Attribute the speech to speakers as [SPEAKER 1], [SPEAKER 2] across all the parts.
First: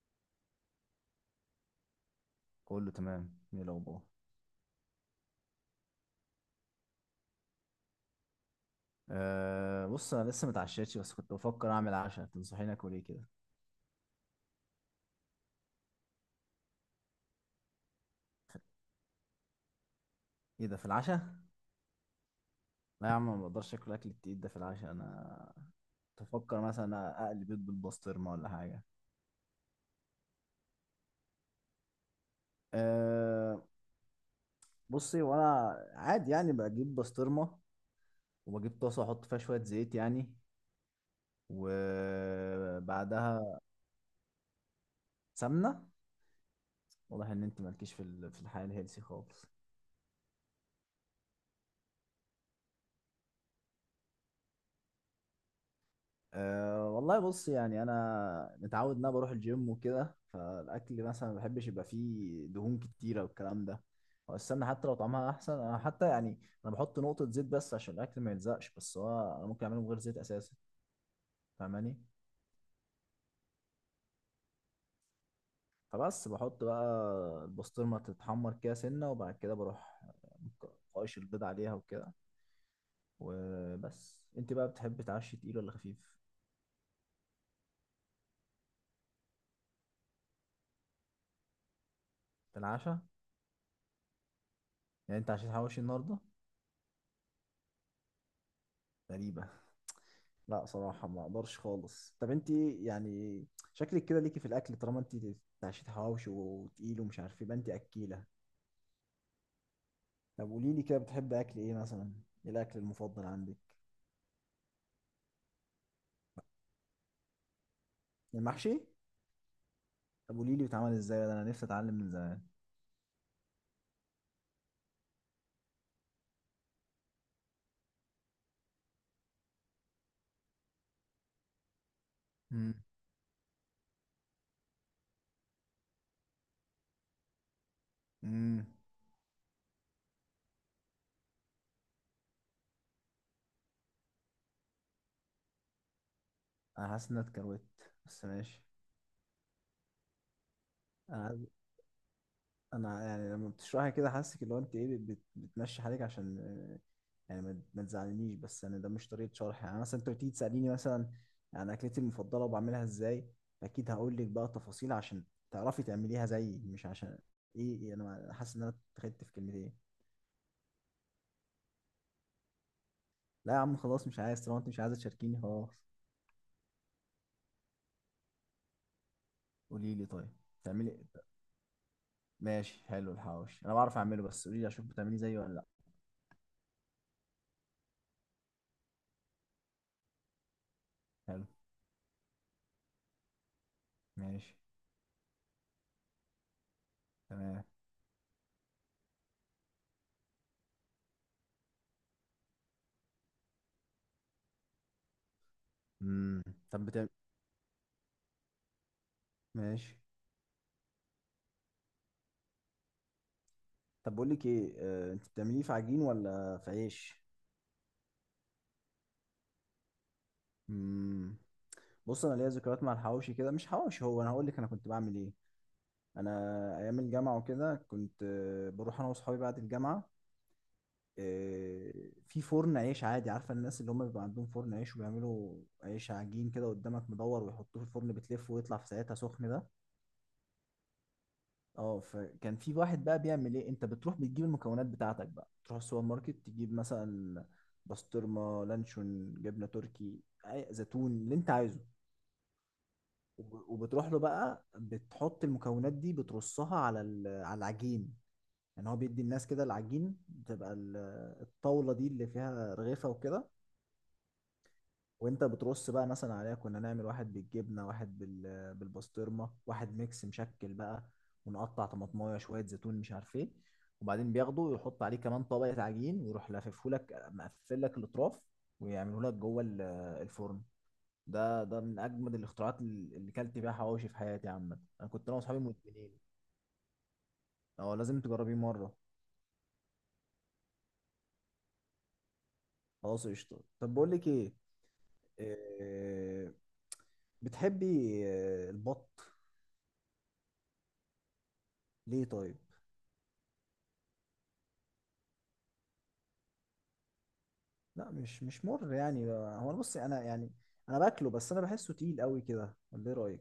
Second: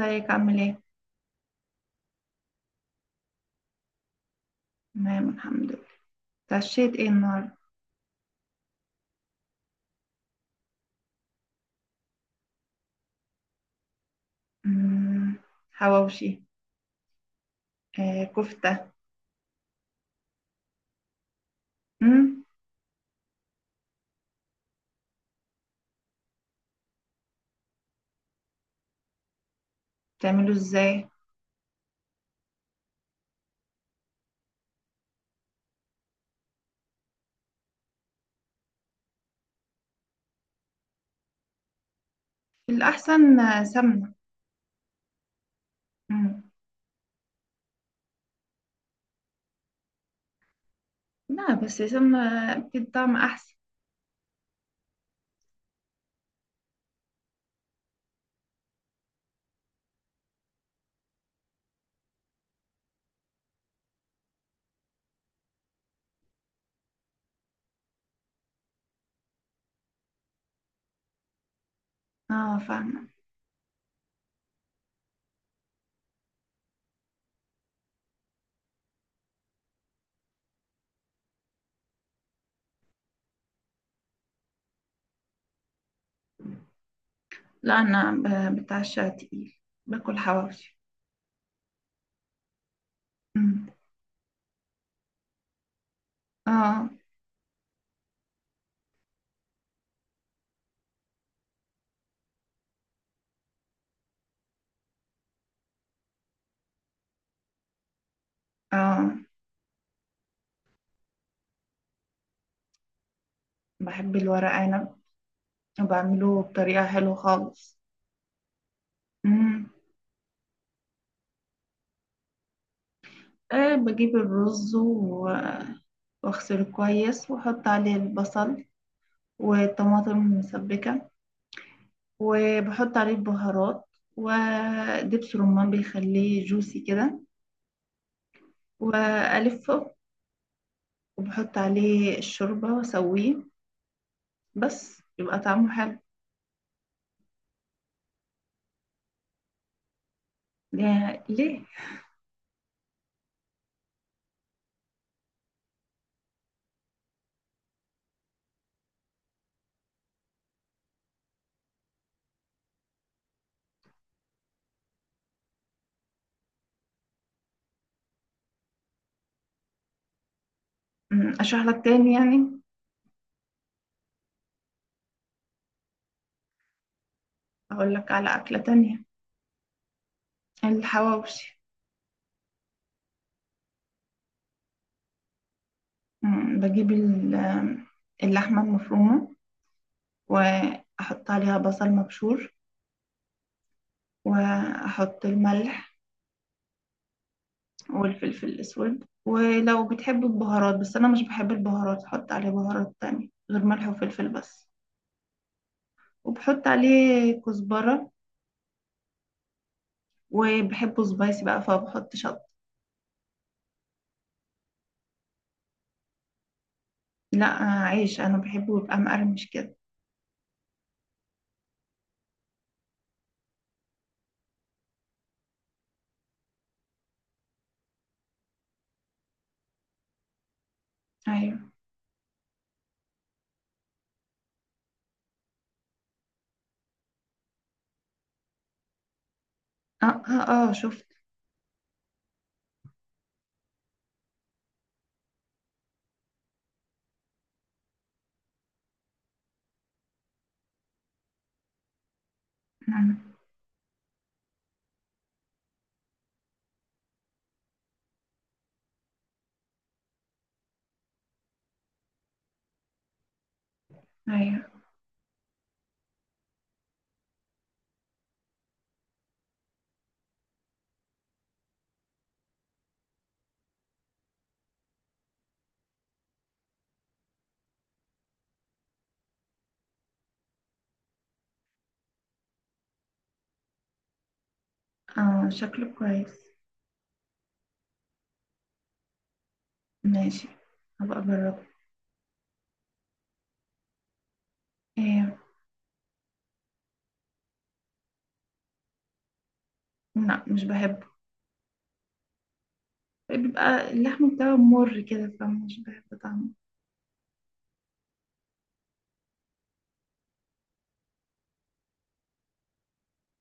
[SPEAKER 1] ازيك عامل ايه؟
[SPEAKER 2] كله تمام. ايه الاخبار؟
[SPEAKER 1] تمام، الحمد لله. اتعشيت ايه النهارده؟
[SPEAKER 2] أه بص، انا لسه متعشيتش بس كنت بفكر اعمل عشاء. تنصحيني اكل ايه كده؟
[SPEAKER 1] مم. حواوشي. كفتة.
[SPEAKER 2] ايه ده في العشاء؟
[SPEAKER 1] مم.
[SPEAKER 2] لا يا عم، ما بقدرش اكل اكل التقيل ده في العشاء انا. تفكر مثلا اقلي بيض بالبسطرمه ولا حاجه؟
[SPEAKER 1] بتعمله ازاي؟
[SPEAKER 2] أه. بصي، وانا عادي يعني بجيب بسطرمه، وبجيب طاسه احط فيها شويه زيت يعني،
[SPEAKER 1] الأحسن
[SPEAKER 2] وبعدها
[SPEAKER 1] سمنة.
[SPEAKER 2] سمنه.
[SPEAKER 1] مم.
[SPEAKER 2] واضح ان انت مالكيش في في الحياه الهيلسي خالص.
[SPEAKER 1] لا، بس سمنة بتدي طعم أحسن.
[SPEAKER 2] أه والله بص، يعني انا متعود ان انا بروح الجيم وكده، فالاكل مثلا ما بحبش يبقى فيه دهون كتيره والكلام ده. هو السمنه حتى لو طعمها احسن، انا حتى يعني انا بحط نقطه زيت بس عشان الاكل ما يلزقش، بس هو انا ممكن اعمله من غير زيت اساسا. فاهماني؟
[SPEAKER 1] اه، فاهمة.
[SPEAKER 2] فبس بحط بقى البسطرمه تتحمر كده سنه، وبعد كده بروح قايش البيض عليها وكده. وبس انت بقى بتحب تعشي تقيل ولا خفيف؟
[SPEAKER 1] لا أنا بتعشى تقيل. باكل حواوشي.
[SPEAKER 2] في العشاء؟
[SPEAKER 1] مم.
[SPEAKER 2] يعني انت عشان حواوشي النهارده.
[SPEAKER 1] اه،
[SPEAKER 2] غريبه. لا صراحة ما اقدرش خالص. طب انت يعني شكلك كده ليكي في الاكل، طالما انت بتعشي حواوشي وتقيل ومش عارف يبقى انت اكيلة.
[SPEAKER 1] اه،
[SPEAKER 2] طب قولي لي كده، بتحب اكل ايه مثلا؟ ايه الاكل المفضل عندك؟
[SPEAKER 1] بحب الورق عنب وبعمله بطريقة حلوة خالص.
[SPEAKER 2] المحشي.
[SPEAKER 1] مم.
[SPEAKER 2] طب قولي لي بيتعمل ازاي ده، انا نفسي اتعلم من زمان.
[SPEAKER 1] بجيب الرز واغسله كويس واحط عليه البصل والطماطم المسبكة
[SPEAKER 2] مم.
[SPEAKER 1] وبحط عليه البهارات ودبس رمان بيخليه جوسي كده
[SPEAKER 2] مم.
[SPEAKER 1] وألفه وبحط عليه الشوربة وأسويه، بس يبقى طعمه حلو.
[SPEAKER 2] انا حاسس ان انا اتكروت. بس ماشي. انا
[SPEAKER 1] ليه؟
[SPEAKER 2] انا يعني لما بتشرحي كده حاسك اللي هو انت ايه بتمشي حالك عشان يعني ما ما تزعلنيش. بس يعني ده مش طريقه شرح. يعني مثلا انت بتيجي تساليني مثلا عن اكلتي المفضله وبعملها ازاي، اكيد هقول لك بقى تفاصيل عشان تعرفي تعمليها زيي، مش عشان ايه. انا حاسس ان انا اتخدت في كلمتين.
[SPEAKER 1] أشرح لك تاني يعني.
[SPEAKER 2] لا يا عم خلاص مش عايز، طالما انت مش عايزه تشاركيني خلاص.
[SPEAKER 1] أقول لك على أكلة تانية.
[SPEAKER 2] قولي لي طيب. تعملي.
[SPEAKER 1] الحواوشي.
[SPEAKER 2] ماشي حلو، الحواوشي انا بعرف اعمله، بس قولي لي اشوف بتعمليه زيي ولا لا.
[SPEAKER 1] بجيب اللحمة المفرومة وأحط
[SPEAKER 2] حلو.
[SPEAKER 1] عليها بصل مبشور
[SPEAKER 2] ماشي.
[SPEAKER 1] وأحط الملح
[SPEAKER 2] تمام.
[SPEAKER 1] والفلفل الأسود، ولو بتحب البهارات، بس أنا مش بحب البهارات، أحط عليه بهارات تانية غير ملح وفلفل بس.
[SPEAKER 2] امم.
[SPEAKER 1] وبحط
[SPEAKER 2] طب بتعمل.
[SPEAKER 1] عليه كزبرة،
[SPEAKER 2] ماشي.
[SPEAKER 1] وبحبه سبايسي بقى فبحط شطة.
[SPEAKER 2] طب بقول لك ايه، انت بتعمليه في عجين ولا في عيش؟
[SPEAKER 1] لا. عيش أنا بحبه يبقى مقرمش كده.
[SPEAKER 2] مم. بص، انا ليا ذكريات مع الحواوشي كده. مش حواوشي، هو انا هقول لك انا كنت بعمل ايه. انا ايام الجامعه وكده كنت بروح انا واصحابي بعد الجامعه،
[SPEAKER 1] أيوة.
[SPEAKER 2] آه، في فرن عيش عادي. عارفه الناس اللي هم بيبقى عندهم فرن عيش وبيعملوا عيش عجين كده قدامك مدور ويحطوه في الفرن بتلفه ويطلع في ساعتها سخن ده.
[SPEAKER 1] آه، آه، آه، شفت.
[SPEAKER 2] اه، فكان في واحد بقى بيعمل ايه، انت بتروح بتجيب المكونات بتاعتك بقى، تروح السوبر ماركت تجيب مثلا بسطرمة لانشون جبنة تركي زيتون اللي انت عايزه.
[SPEAKER 1] نعم.
[SPEAKER 2] وبتروح له بقى بتحط المكونات دي بترصها على على العجين. يعني هو بيدي الناس كده العجين، بتبقى الطاولة دي اللي فيها رغيفة وكده.
[SPEAKER 1] أيوة.
[SPEAKER 2] وانت بترص بقى مثلا عليها، كنا نعمل واحد بالجبنه، واحد بالبسطرمه، واحد ميكس مشكل بقى، ونقطع طماطمايه شويه زيتون مش عارف ايه. وبعدين بياخده ويحط عليه كمان طبقه عجين ويروح لاففه لك، مقفل لك الاطراف، ويعمله لك جوه الفرن. ده من اجمد الاختراعات اللي كلت بيها حواوشي في حياتي. عامه انا كنت انا
[SPEAKER 1] آه،
[SPEAKER 2] واصحابي
[SPEAKER 1] شكله
[SPEAKER 2] مدمنين.
[SPEAKER 1] كويس.
[SPEAKER 2] اه لازم تجربيه مره.
[SPEAKER 1] ماشي، هبقى أجربه.
[SPEAKER 2] خلاص قشطه، طب بقول لك ايه.
[SPEAKER 1] إيه.
[SPEAKER 2] إيه، بتحبي البط؟
[SPEAKER 1] لا، مش بحبه.
[SPEAKER 2] ليه طيب؟
[SPEAKER 1] بيبقى اللحم بتاعه مر كده فمش بحب طعمه.
[SPEAKER 2] لا مش مر يعني. هو انا بصي انا يعني انا باكله، بس انا بحسه تقيل قوي كده، ولا ايه رايك؟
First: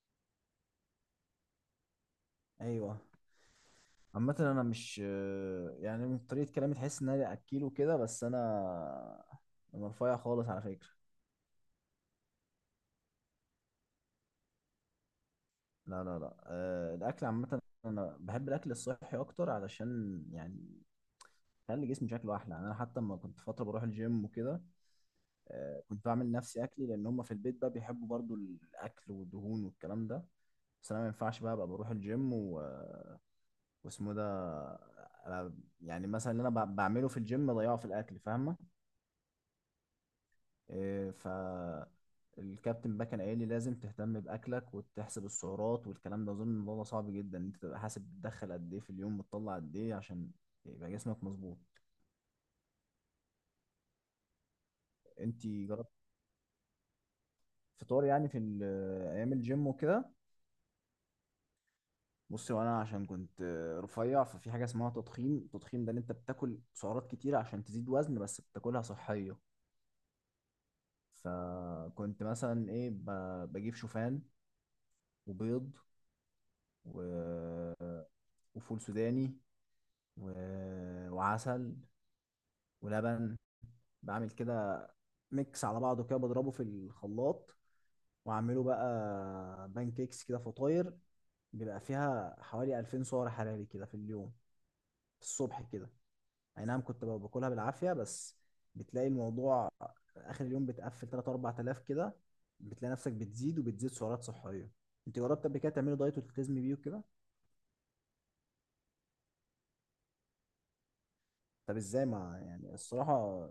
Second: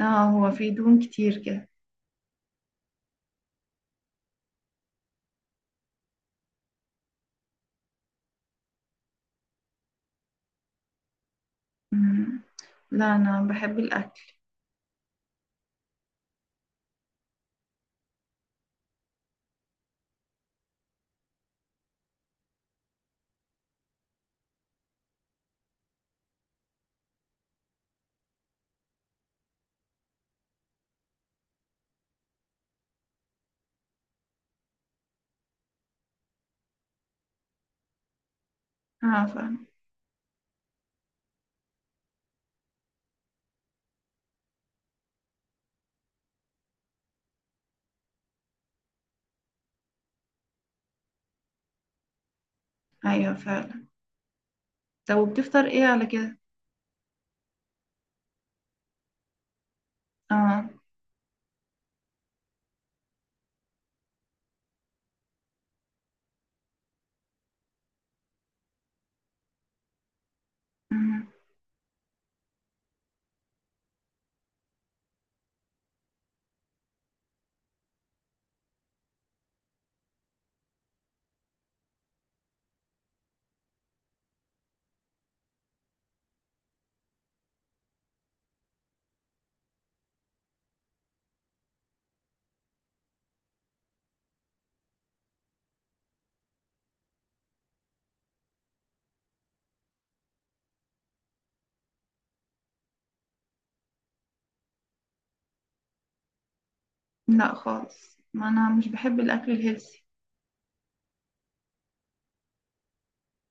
[SPEAKER 1] اه. هو فيه دهون كتير كده.
[SPEAKER 2] ايوه. عامة انا مش يعني من طريقة كلامي تحس ان انا اكله كده، بس انا رفيع خالص على فكرة.
[SPEAKER 1] مم. لا، انا بحب الاكل.
[SPEAKER 2] لا لا لا، أه الاكل عامة انا بحب الاكل الصحي اكتر علشان يعني خلي جسمي شكله احلى. يعني انا حتى لما كنت فترة بروح الجيم وكده أه كنت بعمل نفسي اكلي، لان هم في البيت بقى بيحبوا برضو الاكل والدهون والكلام ده. بس انا ما ينفعش بقى ابقى بروح الجيم واسمه ده. أنا يعني مثلا اللي انا بعمله في الجيم بضيعه في الاكل، فاهمه؟
[SPEAKER 1] اه، فعلا.
[SPEAKER 2] إيه ف الكابتن بقى كان قايل لي لازم تهتم باكلك وتحسب السعرات والكلام ده. اظن الموضوع ده صعب جدا، انت تبقى حاسب بتدخل قد ايه في اليوم بتطلع قد ايه عشان يبقى جسمك مظبوط.
[SPEAKER 1] ايوه، فعلا. طب
[SPEAKER 2] انت
[SPEAKER 1] وبتفطر ايه
[SPEAKER 2] جربت
[SPEAKER 1] على كده؟
[SPEAKER 2] فطار يعني في ايام الجيم وكده؟
[SPEAKER 1] اه.
[SPEAKER 2] بصي، وانا عشان كنت رفيع ففي حاجه اسمها تضخيم، التضخيم ده ان انت بتاكل سعرات كتيره عشان تزيد وزن بس بتاكلها صحيه.
[SPEAKER 1] مم.
[SPEAKER 2] فكنت مثلا ايه بجيب شوفان، وبيض، و... وفول سوداني، و... وعسل، ولبن، بعمل كده ميكس على بعضه كده بضربه في الخلاط، واعمله بقى بانكيكس كده فطاير. بيبقى فيها حوالي 2000 سعر حراري كده في اليوم، في الصبح كده. اي نعم كنت بقى باكلها بالعافية، بس بتلاقي الموضوع اخر اليوم بتقفل 3 4000 كده. بتلاقي نفسك بتزيد، وبتزيد سعرات صحيه. انت جربت قبل كده تعملي دايت وتلتزمي بيه وكده؟
[SPEAKER 1] لا خالص، ما انا مش بحب الاكل الهيلثي.
[SPEAKER 2] طب ازاي؟ ما يعني الصراحه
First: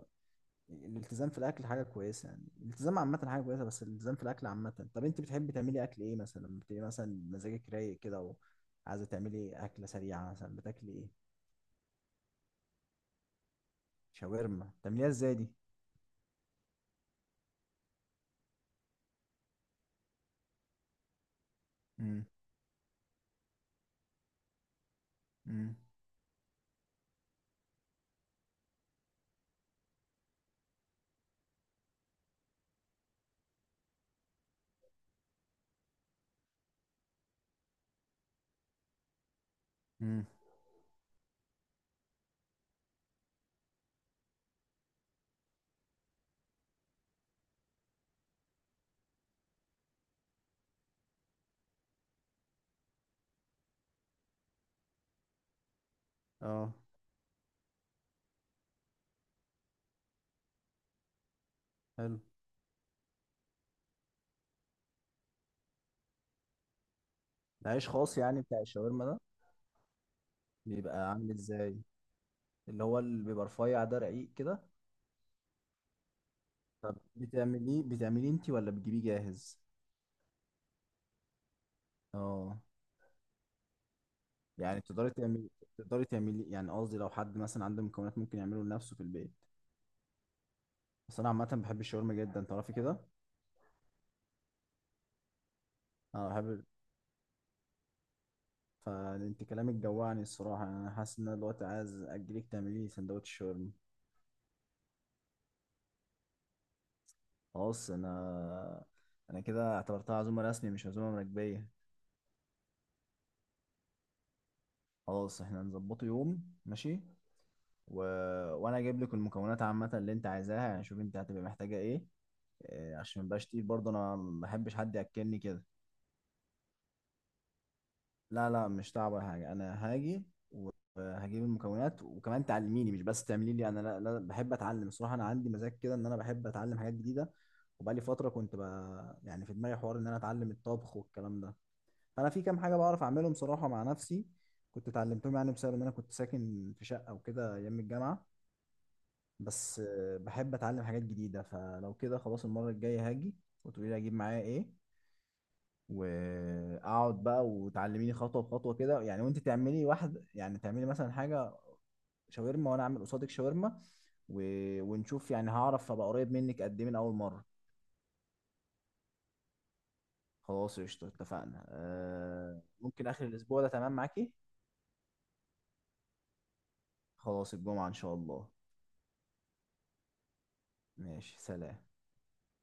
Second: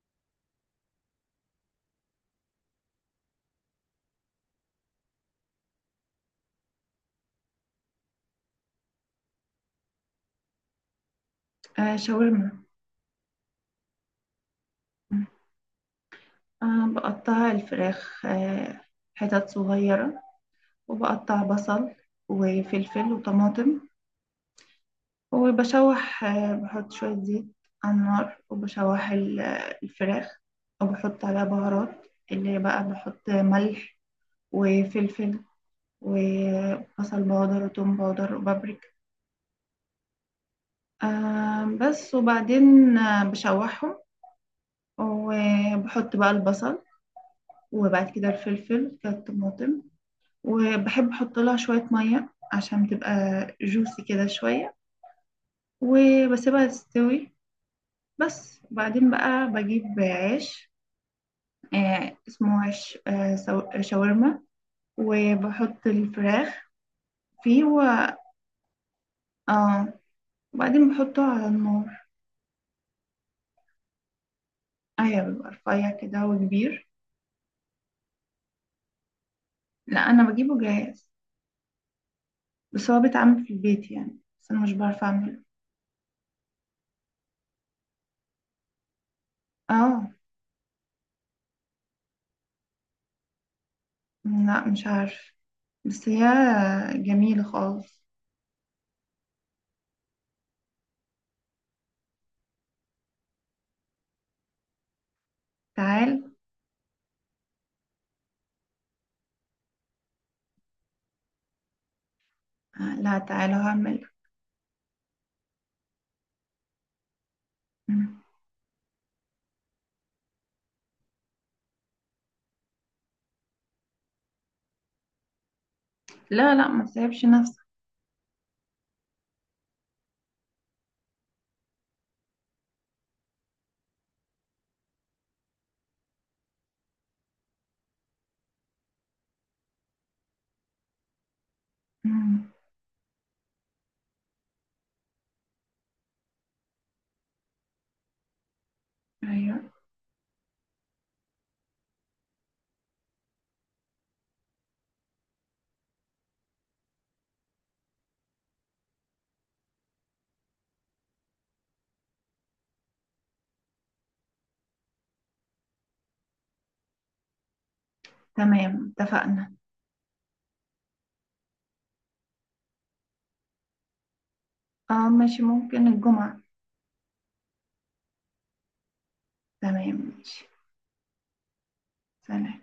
[SPEAKER 2] الالتزام في الاكل حاجه كويسه، يعني الالتزام عامه حاجه كويسه بس الالتزام في الاكل عامه. طب انت بتحبي تعملي اكل ايه مثلا لما بتبقي مثلا مزاجك رايق كده وعايزه تعملي اكله سريعه، مثلا بتاكلي ايه؟
[SPEAKER 1] آه، شاورما.
[SPEAKER 2] شاورما. بتعمليها
[SPEAKER 1] مم.
[SPEAKER 2] ازاي دي؟
[SPEAKER 1] بقطع الفراخ حتت صغيرة، وبقطع بصل
[SPEAKER 2] امم.
[SPEAKER 1] وفلفل وطماطم،
[SPEAKER 2] امم.
[SPEAKER 1] وبشوح، بحط شوية زيت على النار وبشوح الفراخ، وبحط عليها بهارات، اللي بقى بحط ملح وفلفل وبصل باودر وتوم باودر وبابريكا
[SPEAKER 2] امم.
[SPEAKER 1] بس. وبعدين بشوحهم وبحط بقى البصل وبعد كده الفلفل كده الطماطم، وبحب احط لها شوية مية عشان تبقى جوسي كده شوية وبسيبها
[SPEAKER 2] اه.
[SPEAKER 1] تستوي. بس وبعدين بقى بجيب عيش،
[SPEAKER 2] حلو.
[SPEAKER 1] اسمه عيش شاورما، وبحط الفراخ فيه
[SPEAKER 2] العيش خاص يعني بتاع الشاورما ده؟
[SPEAKER 1] آه وبعدين
[SPEAKER 2] بيبقى
[SPEAKER 1] بحطه
[SPEAKER 2] عامل
[SPEAKER 1] على
[SPEAKER 2] ازاي؟
[SPEAKER 1] النار.
[SPEAKER 2] اللي هو اللي بيبقى رفيع ده، رقيق كده؟
[SPEAKER 1] ايوه، بيبقى رفيع كده وكبير.
[SPEAKER 2] طب بتعمليه انت ولا بتجيبيه جاهز؟
[SPEAKER 1] لا، انا بجيبه جاهز،
[SPEAKER 2] اه.
[SPEAKER 1] بس هو بيتعمل في البيت يعني، بس انا مش
[SPEAKER 2] يعني
[SPEAKER 1] بعرف اعمله.
[SPEAKER 2] تقدري تعملي يعني قصدي لو حد مثلا عنده مكونات ممكن يعمله لنفسه في البيت.
[SPEAKER 1] اه.
[SPEAKER 2] بس انا عامه بحب الشاورما جدا، تعرفي كده.
[SPEAKER 1] لا، مش عارف، بس هي
[SPEAKER 2] اه بحب.
[SPEAKER 1] جميلة خالص.
[SPEAKER 2] فانت كلامك جوعني الصراحه. يعني انا حاسس ان انا دلوقتي عايز اجيلك تعملي لي سندوتش شاورما.
[SPEAKER 1] تعال.
[SPEAKER 2] خلاص، انا كده اعتبرتها عزومه رسمي مش عزومه مراكبيه.
[SPEAKER 1] لا، تعال هعمل.
[SPEAKER 2] خلاص احنا هنظبطه يوم. ماشي. و...
[SPEAKER 1] مم.
[SPEAKER 2] وانا اجيب لك المكونات عامه اللي انت عايزاها، يعني شوف انت هتبقى محتاجه ايه، عشان مبقاش تقيل برضه، انا ما بحبش حد ياكلني كده.
[SPEAKER 1] لا، لا، ما تسيبش نفسك.
[SPEAKER 2] لا لا، مش تعب ولا حاجه. انا هاجي، هجيب المكونات وكمان تعلميني، مش بس تعملي لي انا. لا, لا بحب اتعلم الصراحه، انا عندي مزاج كده ان انا بحب اتعلم حاجات جديده. وبقالي فتره كنت بقى يعني في دماغي حوار ان انا اتعلم الطبخ والكلام ده. فانا في
[SPEAKER 1] مم.
[SPEAKER 2] كام حاجه بعرف اعملهم صراحه مع نفسي، كنت اتعلمتهم يعني بسبب ان انا كنت ساكن في شقه وكده ايام الجامعه.
[SPEAKER 1] ايوه.
[SPEAKER 2] بس بحب اتعلم حاجات جديده. فلو كده خلاص المره الجايه هاجي وتقولي لي اجيب معايا ايه، واقعد بقى وتعلميني خطوه بخطوه كده. يعني وانت تعملي واحد، يعني تعملي مثلا حاجه شاورما وانا اعمل قصادك شاورما، و... ونشوف يعني هعرف ابقى قريب منك قد ايه من اول مره.
[SPEAKER 1] تمام، اتفقنا.
[SPEAKER 2] خلاص قشطه اتفقنا. آه ممكن اخر الاسبوع ده تمام معاكي؟
[SPEAKER 1] اه، ماشي، ممكن الجمعة.
[SPEAKER 2] خلاص الجمعه ان شاء الله.
[SPEAKER 1] تمام، ماشي.
[SPEAKER 2] ماشي سلام.
[SPEAKER 1] سلام.